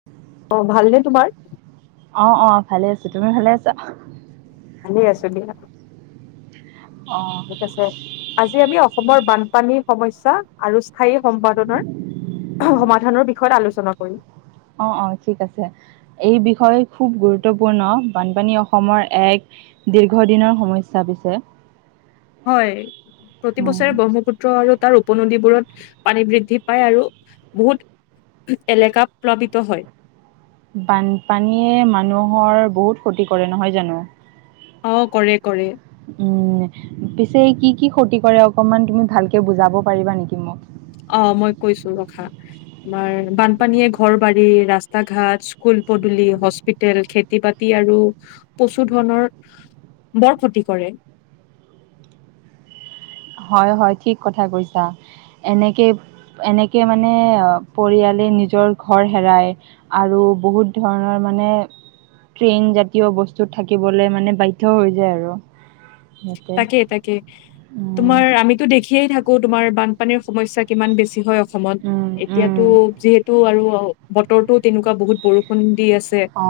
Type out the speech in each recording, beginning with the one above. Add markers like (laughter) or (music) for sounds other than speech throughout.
(unintelligible) অঁ' ভালনে তোমাৰ? অঁ' অঁ' ভালে আছোঁ, তুমি ভালে আছা? ভালে আছোঁ দিয়া। অঁ'। ঠিক আছে, আজি আমি অসমৰ বানপানী সমস্যা আৰু স্থায়ী সম্পাদনৰ সমাধানৰ বিষয়ত আলোচনা কৰিম। অঁ' অঁ' ঠিক আছে, এই বিষয় খুব গুৰুত্বপূৰ্ণ, বানপানী অসমৰ এক দীৰ্ঘদিনৰ সমস্যা পিছে। হয়। প্ৰতি উম, বছৰে ব্ৰহ্মপুত্ৰ আৰু তাৰ উপনদীবোৰত পানী বৃদ্ধি পায় আৰু বহুত এলেকা প্লাৱিত হয়। বানপানীয়ে মানুহৰ বহুত ক্ষতি কৰে, নহয় জানোঁ? অঁ' কৰে কৰে। উমঁ' পিছে কি কি ক্ষতি কৰে অকনমান ভালকে বুজাব পাৰিবা নেকি মোক? অঁ' মই কৈছো ৰখা, তোমাৰ বানপানীয়ে ঘৰ-বাৰী, ৰাস্তা-ঘাট স্কুল, পদুলি, হস্পিতেল, খেতি বাতি আৰু পশু ধনৰ বৰ ক্ষতি কৰে। হয় হয় ঠিক কথা কৈছা, এনেকে এনেকে মানে পৰিয়ালে নিজৰ ঘৰ হেৰাই- আৰু বহুত ধৰণৰ মানে ট্ৰেইন জাতীয় বস্তুত থাকিবলে মানে বাধ্য হৈ যায় আৰু। সিহঁতে তাকেই তাকেই। উম তোমাৰ আমিতো দেখিয়ে থাকো তোমাৰ বানপানীৰ সমস্যা কিমান বেছি হয়- অসমত, উম উম এতিয়াতো যিহেতু আৰু বতৰতো তেনেকুৱা বহুত বৰষুণ দি আ আছে, অ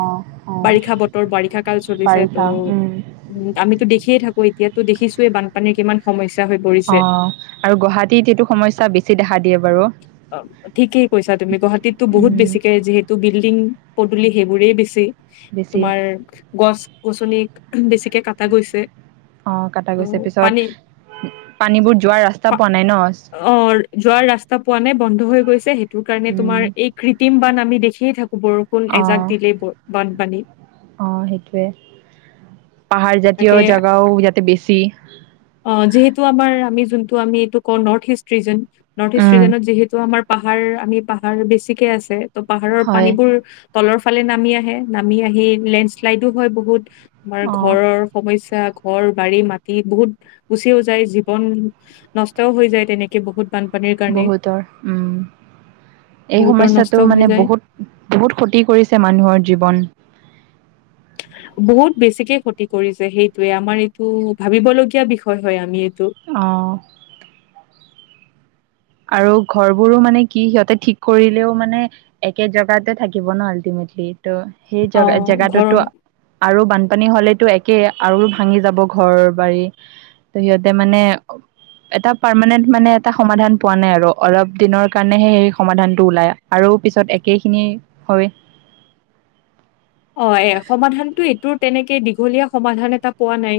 অ বাৰিষা বতৰ বাৰিষা কাল চলিছে বাৰিষা ত'- উম উমঁ' আমিতো দেখিয়ে থাকো এতিয়াতো দেখিছোয়ে বানপানীৰ কিমান সমস্যা হৈ অ পৰিছে। আৰু গুৱাহাটীত এইটো সমস্যা বেছি দেখা দিয়ে বাৰু। অঁ। ঠিকেই কৈছা তুমি, গুৱাহাটীতো বহুত উম বেছিকে যিহেতু বিল্ডিং পদূলি সেইবোৰেই বেছি। বেছি তোমাৰ গছ-গছনি বেছিকে কটা গৈছে। অঁ' কটা ত' গৈছে, পিছত পানী পানীবোৰ যোৱাৰ ৰাস্তা পোৱা নাই ন'। অঁ' যোৱাৰ ৰাস্তা পোৱা নাই বন্ধ হৈ গৈছে সেইটোৰ কাৰণে উম তোমাৰ এই কৃত্ৰিম বান আমি দেখিয়ে থাকো বৰষুণ এজাক দিলেই বানপানী। অঁ' সেইটোৱে, পাহাৰ তাকে জাতীয় জেগাও ইয়াতে বেছি। অঁ' যিহেতু আমাৰ আমি যোনটো আমি এইটো কও north east region. North east um ৰিজনত যিহেতু আমাৰ পাহাৰ আমি পাহাৰ বেছিকে আছে- ত' পাহাৰৰ হয় পানীবোৰ তলৰ ফালে নামি আহে, নামি আহি লেণ্ডশ্লাইডো হয় বহুত- আমাৰ অ ঘৰৰ সমস্যা ঘৰ বাৰী মাটি বহুত গুচিও যায়, জীৱন নষ্টও হৈ যায় তেনেকে বহুত। বানপানীৰ কাৰণে বহুতৰ উমঁ' এই বহুতৰ নষ্ট সমস্যাটো হৈ মানে যায় বহুত বহুত ক্ষতি কৰিছে মানুহৰ জীৱন। (unintelligible) বহুত বেছিকে ক্ষতি কৰিছে সেইটোৱে। আমাৰ এইটো ভাবিবলগীয়া বিষয় হয়, আমি এইটো। অহ। আৰু ঘৰবোৰো মানে কি, সিহঁতে ঠিক কৰিলেও মানে- একে জগাতে থাকিব ন' আল্টিমেটলি। ত' সেই অ ঘৰৰ জ-জেগাতোতটো- আৰু বানপানী হ'লেতো একে, আৰু ভাঙি যাব ঘৰ-বাৰী। ত' সিহঁতে মানে, এটা পাৰমানেণ্ট মানে এটা সমাধান- পোৱা নাই আৰু। অলপ দিনৰ কাৰণেহে এই সমাধানটো ওলাই। আৰু পিছত একেখিনি হয়। হয়, সমাধানটো এইটোৰ তেনেকে দীঘলীয়া সমাধান এটা পোৱা নাই।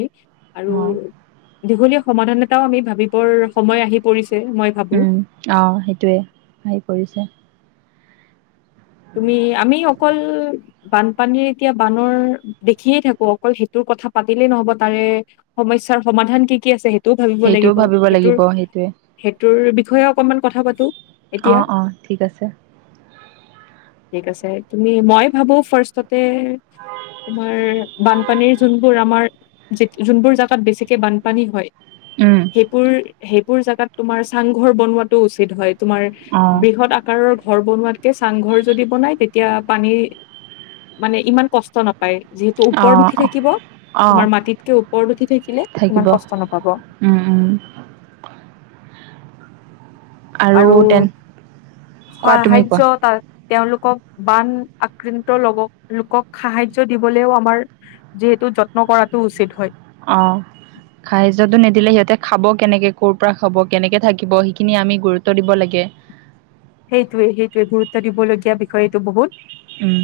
অ' আৰু- দীঘলীয়া সমাধান এটাও আমি ভাবিবৰ সময় আহি পৰিছে, মই ভাবোঁ। অহ, সেইটোৱে। আহি পৰিছে। তুমি, আমি অকল- বানপানী এতিয়া বানৰ দেখিয়ে থাকোঁ, অকল সেইটোৰ কথা পাতিলেই নহ'ব। তাৰ - সমস্যাৰ সমাধান কি কি আছে, সেইটোও ভাবিব সেইটোও লাগিব। ভাবিব লাগিব সেইটোৰ- সেইটোৱে সেইটোৰ বিষয়ে অকণমান কথা পাতোঁ। অ', অ', ঠিক আছে। ঠিক আছে তুমি, মই ভাবোঁ ফাৰ্ষ্ট- ততে তোমাৰ, বানপানীৰ যোনবোৰ আমাৰ- যেত, যোনবোৰ জাগাত বেছিকে বানপানী হয়, উম সেইবোৰ- সেইবোৰ জাগাত তোমাৰ চাংঘৰ বনোৱাতো উচিত হয়। তোমাৰ- অ' বৃহৎ আকাৰৰ ঘৰ বনোৱাতকে- চাংঘৰ যদি বনাই তেতিয়া পানী, মানে ইমান কষ্ট না- পাই যিহেতু ওপৰত উঠি অ' থাকিব, অ' তোমাৰ অ' মাটিতকে ওপৰত উঠি থাকিলে ইমান থাকিব কষ্ট নাপাব। উম, উম। আৰু কোৱা তুমি কোৱা স-সাহায্য তাত- তেওঁলোকক বান, আক্ৰান্ত লকক, লোকক সাহায্য দিবলৈও আমাৰ- যিহেতু যত্ন কৰাটো উচিত হয়। অহ। সাহায্যটো নিদিলে সিহঁতে খাব কেনেকে, ক'ৰ পৰা খাব, কেনেকে থাকিব, সেইখিনি আমি গুৰুত্ব দিব লাগে। সেইটোৱে, সেইটোৱে। গুৰুত্ব দিবলগীয়া বিষয় এইটো বহুত। উম।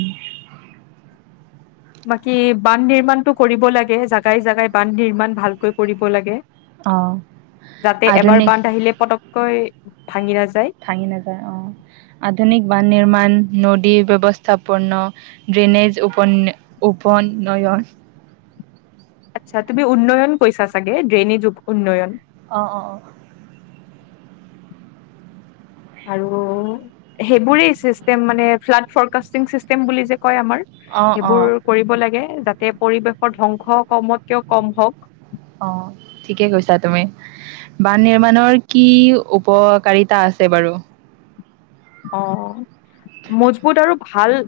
বাকি বান নিৰ্মণটো কৰিব লাগে। জাগাই জাগাই বান নিৰ্মাণ ভালকৈ কৰিব লাগে। অ যাতে এবাৰ আধুনিক বান আহিলে পটককৈ ভাঙি নাযায়। ভাঙি নাযায় অ'। আধুনিক বান নিৰ্মাণ নদীৰ ব্যৱস্থা পৰ্ণ - ড্ৰেনেজ উপন, উপন নয়ন। আচ্ছা তুমি উন্নয়ন কৈছা চাগে, ড্ৰেইনেজ উন্নয়ন। অ' অ' অ'। আৰু সেইবোৰেই চিষ্টেম মানে। 'ফ্লাড ফৰকাষ্টিং চিষ্টেম', বুলি যে কয় আমাৰ। অ অ অ সেইবোৰ কৰিব লাগে, যাতে পৰিৱেশৰ ধ্বংস কমতকেও কম হওক। অ', ঠিকে কৈছা তুমি। বানে মানুহৰ কি উপকাৰিতা আছে বাৰু? অহ, মজবুত আৰু ভাল-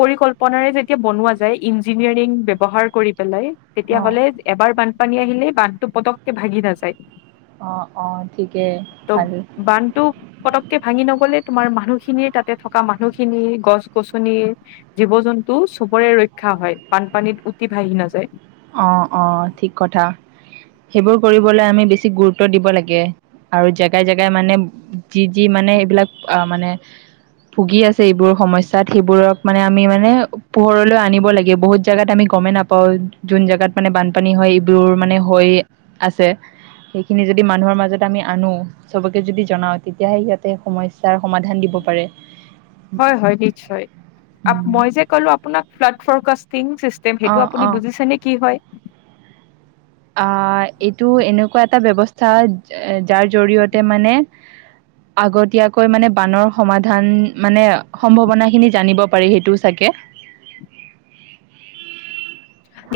পৰিকল্পনাৰে যেতিয়া বনোৱা যায়, ইঞ্জিনিয়াৰিং ব্যৱহাৰ কৰি পেলাই- অ তেতিয়াহ'লে এবাৰ বানপানী আহিলে বানটো পটককে ভাগি নাযায়। অ অ ঠিকেই ভালে বানটো পটকে ভাঙি নগলে তোমাৰ মানুহখিনিৰ তাতে থকা মানুহখিনি গছ-গছনি জীৱ জন্তু চবৰে ৰক্ষা হয় বানপানীত উটি ভাহি নাযায় অ অ ঠিক কথা সেইবোৰ কৰিবলৈ আমি বেছি গুৰুত্ব দিব লাগে আৰু জেগাই জেগাই মানে যি যি মানে এইবিলাক আহ মানে ভুগি আছে এইবোৰ সমস্যাত সেইবোৰক মানে আমি মানে পোহৰলৈ আনিব লাগে বহুত জেগাত আমি গমেই নাপাওঁ যোন জোগাত মানে বানপানী হয় এইবোৰ মানে হৈ আছে সেইখিনি যদি মানুহৰ মাজত আমি আনো চবকে যদি জনাও তেতিয়াহে সিহঁতে সমস্যাৰ সমাধান দিব পাৰে হয় হয় নিশ্চয় উম, মই যে কলো আপোনক ফ্লাড ফৰকাষ্টি্ং ছিচ সেইটো অ', আপুনি অ', বুজিছে নে কি হয় অ এইটো এনেকুৱা এটা ব্যৱস্থা হয় যাৰ জৰিয়তে মানে আগতীয়াকৈ মানে বানৰ সমাধান মানে সম্ভাৱনা খিনি জানিব পাৰি সেইটোও চাগে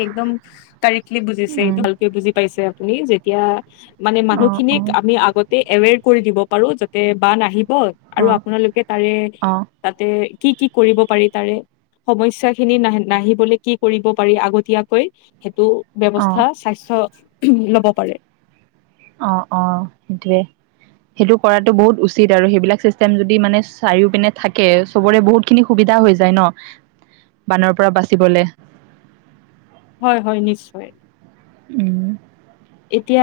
একদম কাৰেক্টলি বুজিছে উম এইটো ভালকে বুজি পাইছে আপুনি যেতিয়া মানে অ অ মানুহখিনিক আমি আগতে এৱেৰ কৰি দিব পাৰো যাতে বান আহিব অ আৰু আপোনালোকে তাৰে তাতে কি কি কৰিব পাৰি তাৰে সমস্যা খিনি নাহি নাহিবলে কি কৰিব পাৰি আগতীয়াকৈ সেইটো অ ব্যৱস্থা স্বাস্থ্য ল'ব পাৰে অ অ সেইটোৱে সেইটো কৰাটো বহুত উচিত আৰু সেইবিলাক চিষ্টেম যদি মানে চাৰিও পিনে থাকে চবৰে বহুত খিনি সুবিধা হৈ যায় ন বানৰ পৰা বাচিবলে হয় হয় নিশ্চয় উম এতিয়া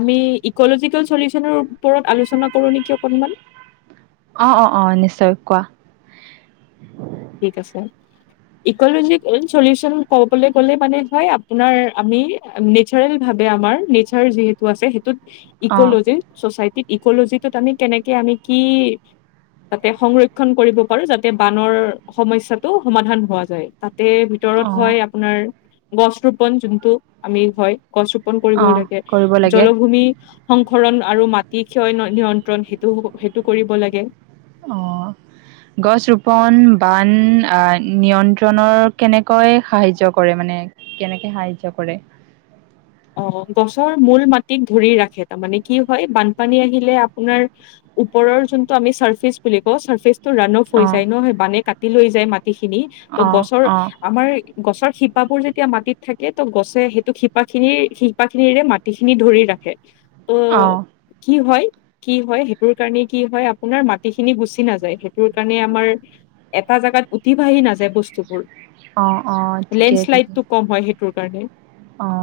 আমি ইকলজিকেল চলিউচনৰ ওপৰত আলোচনা কৰো নেকি অকনমান অ, অ, অ নিশ্চয় কোৱা। ঠিক আছে। ইকলজিকেল চলিউচন ক'বলৈ গ'লে মানে, হয় আপোনাৰ আমি নেচাৰেল ভাৱে আমাৰ নেচাৰ যিহেতু আছে। সেইটোত অ ইক'লজি ছছাইটি ইকলজিটোত আমি কেনেকে আমি কি? যাতে সংৰক্ষণ কৰিব পাৰো। যাতে বানৰ সমস্যয়াটো সমাধান হোৱা যায়। তাতে অ ভিতৰত হয় আপোনাৰ গছ ৰোপন যোনটো, আমি হয় গছ ৰোপন অ কৰিবই লাগে। কৰিব লাগে জলভূমি সংসৰণ আৰু মাটি ক্ষয় নিয়ন্ত্ৰণ সেইটো সেইটো কৰিব লাগে। অঁ গছ ৰোপণ বান নিয়ন্ত্ৰণৰ কেনেকৈ সাহাৰ্য কৰে মানে? কেনেকে সাহায্য কৰে? অ গছৰ মূল মাটিক ধৰি ৰাখে। তাৰমানে কি হয়, বানপানী আহিলে আপোনাৰ ওপৰৰ যোনটো আমি চাৰফেচ বুলি কওঁ চাৰফেচ ৰান অফ হৈ অ', যায় ন। বানে কাটি লৈ যায় মাটিখিনি। ত অ', গছৰ অ', আমাৰ গছৰ শিপাবোৰ যেতিয়া মাটিত থাকে তো গছে সেইটো শিপাক খিনিৰ শিপাখিনিৰে মাটি খিনি ধৰি ৰাখে। ত অ', কি হয় কি হয়, সেইটোৰ কাৰণে কি হয় আপোনাৰ মাটিখিনি গুচি নাযায়। সেইটোৰ কাৰণে আমাৰ এটা জাগাত উঠি বাাহি নাযায় বস্তুবোৰ। অ', অ', ঠিকে ঠিকে লেণ্ডশ্লাইডটো কম হয়। সেইটো কাৰণে অ।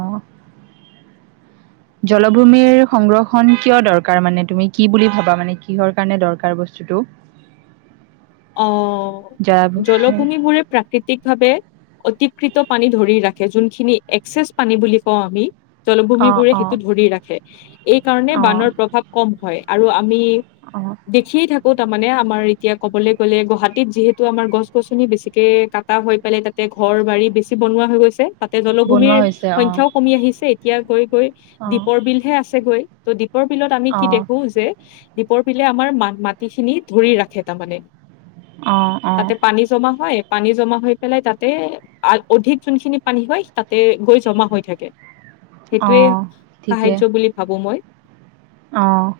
জলভূমিৰ সংৰক্ষণ কিয় দৰকাৰ মানে তুমি কি বুলি ভাবা মানে কিহৰ কাৰণে দৰকাৰ বস্তুটো? অ জলাভূমি জলভূমিবোৰে প্ৰাকৃতিক ভাৱে অতিকৃত পানী ধৰি ৰাখে, যোনখিনি এক্সেছ পানী বুলি কওঁ আমি। অ', জলভূমিবোৰে অ', সেইটো ধৰি ৰাখে, এই কাৰণে অ', বানৰ প্ৰভাৱ কম হয়, আৰু আমি অঁ। দেখিয়ে থাকো তাৰ মানে আমাৰ এতিয়া ক'বলে কলে গুৱাহাটীত যিহেতু আমাৰ গছ গছনি বেছিকে কাটা হৈ পেলাই তাতে ঘৰ বাৰী বেছি বনোৱা হৈ গৈছে। তাতে বনোৱা জলভূমিৰ হৈছে অ', সংখ্যাও কমি আহিছে, এতিয়া গৈ গৈ অ', দ্বীপৰ বিলহে আছে গৈ। ত' দ্বীপৰ বিলত আমি কি অ', দেখো যে, দীপৰ বিলে আমাৰ মা-মাটিখিনি ধৰি ৰাখে তাৰমানে। অ। অ', তাতে পানী জমা হয়, পানী জমা হৈ পেলাই তাতে অধিক যোনখিনি পানী হয় তাতে গৈ জমা হৈ থাকে। সেইটোয়ে অ', সাহাৰ্য বুলি ভাবো মই। অঁ।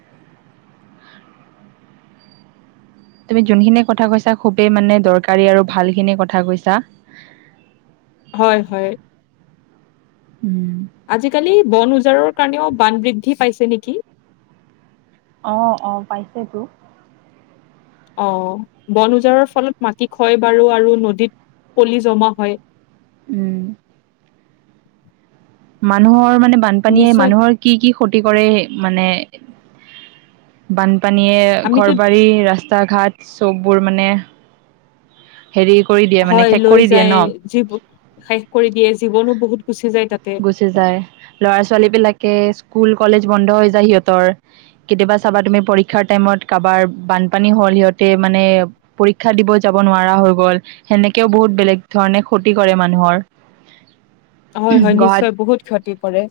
তুমি যোনখিনি কথা কৈছা খুবেই মানে দৰকাৰী আৰু ভালখিনি কথা কৈছা। হয়, হয়। উম। আজিকালি বন উজাৰৰ কাৰণেও বান বৃদ্ধি পাইছে নেকি? অ, অ পাইছেতো। অ বন উজাৰৰ ফলত মাটি ক্ষয় বাৰু আৰু নদীত পলি জমা হয়। উম। মানুহৰ মানে বানপানীয়ে নিশ্চয় মানুহৰ কি কি ক্ষতি কৰে মানে বানপানীয়ে আমিতো ঘৰ বাৰী ৰাস্তা ঘাট চববোৰ মানে হেৰি কৰি দিয়ে মানে হয় শেষ লৈ কৰি দিয়ে ন যায় জীৱ শেষ কৰি দিয়ে, জীৱনো বহুত গুচি যায় তাতে। গুচি যায় ল'ৰা ছোৱালীবিলাকে স্কুল কলেজ বন্ধ হৈ যায় সিহঁতৰ। কেতিয়াবা চাবা তুমি পৰীক্ষাৰ টাইমত কাবাৰ বানপানী হ'ল সিহঁতে মানে পৰীক্ষা দিব যাব নোৱাৰা হৈ গ'ল, সেনেকেও বহুত বেলেগ ধৰণে ক্ষতি কৰে মানুহৰ। হয় হয় নিশ্চয় বহুত ক্ষতি কৰে।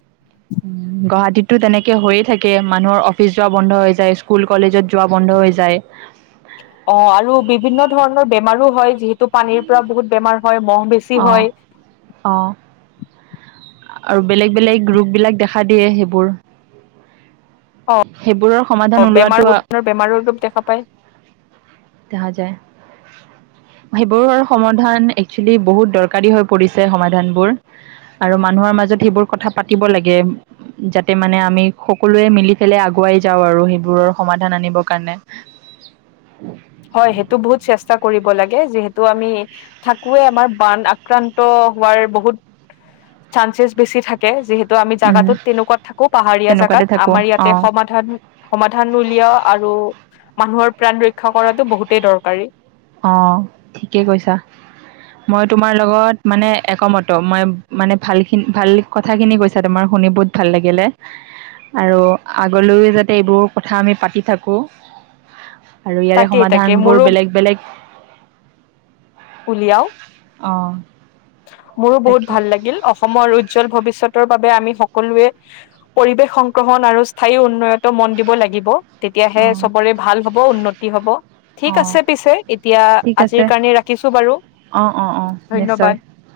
উম গুৱাহাটীততো তেনেকে হৈয়ে থাকে মানুহৰ অফিচ যোৱা বন্ধ যায়। স্কুল কলেজত যোৱা বন্ধ হৈ যায়। অ' আৰু বিভিন্ন ধৰণৰ বেমাৰো হয় যিহেতু পানীৰ পৰা বহুত বেমাৰ হয় মহ বেছ অ' অ'। আৰু বেলেগ ৰূপবিলাক দেখা দিয়ে সেইবোৰ। সেইবোৰৰ সমাধান অ' অ' ওলোৱাটো বেমাৰ বহুত ধৰণৰ বেমাৰূপ দেখা পায়। দেখা যায়। সেইবোৰৰ সমাধান একচুৱেলি বহুত দৰকাৰী হৈ পৰিছে সমাধানবোৰ। আৰু মানুহৰ মাজত সেইবোৰ কথা পাতিব লাগে। যাতে মানে আমি সকলোৱে মিলি পেলাই আগুৱাই যাওঁ আৰু সেইবোৰৰ সমাধান আনিব কাৰণে। (inaudible) (inaudible) হয় সেইটো বহুত চেষ্টা কৰিব লাগে যিহেতু আমি থাকোৱে এবাৰ বান আক্ৰান্ত হোৱাৰ বহুত চানসেছ বেছি থাক যিহেতু আমি উম জাগাটোত তেনেকুৱাত থাকোঁ, পাহাৰীয়া জাগাত। তেনেকুৱাতে থাকো আমাৰ ইয়াতে অ সমাধান সমাধান উলিওৱা আৰু মানুহৰ প্ৰাণ ৰক্ষা কৰাটো বহুতেই দৰকাৰী। অ', ঠিকে কৈছাঁ। মই তোমাৰ লগত মানে একমত, মই মানে ভালখিনি ভাল কথাখিনি কৈছাঁ, তোমাৰ শুনি বহুত ভাল লাগিলে। আৰু আগলৈও যাতে এইবোৰ কথা আমি পাতি থাকোঁ। আৰু ইয়াৰে তাকেই তাকে সমাধান বোৰ মোৰো বেলেগ বেলেগ। উলিয়াও। অ', মোৰো বহুত ভাল লাগিল অ'। অসমৰ উজ্জ্বল ভৱিষ্যতৰ বাবে আমি সকলোৱে, পৰিৱেশ সংগ্ৰমণ আৰু স্থায়ী উন্নয়নত ত' মন দিব লাগিব, তেতিয়াহে অঁ চ'বৰে ভাল হ'ব, উন্নতি হ'ব। ঠিক অঁ আছে পিছে, এতিয়া আজিৰ কাৰণে ৰাখ অ' অ' অ', নিশ্চয়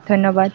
ধন্যবাদ।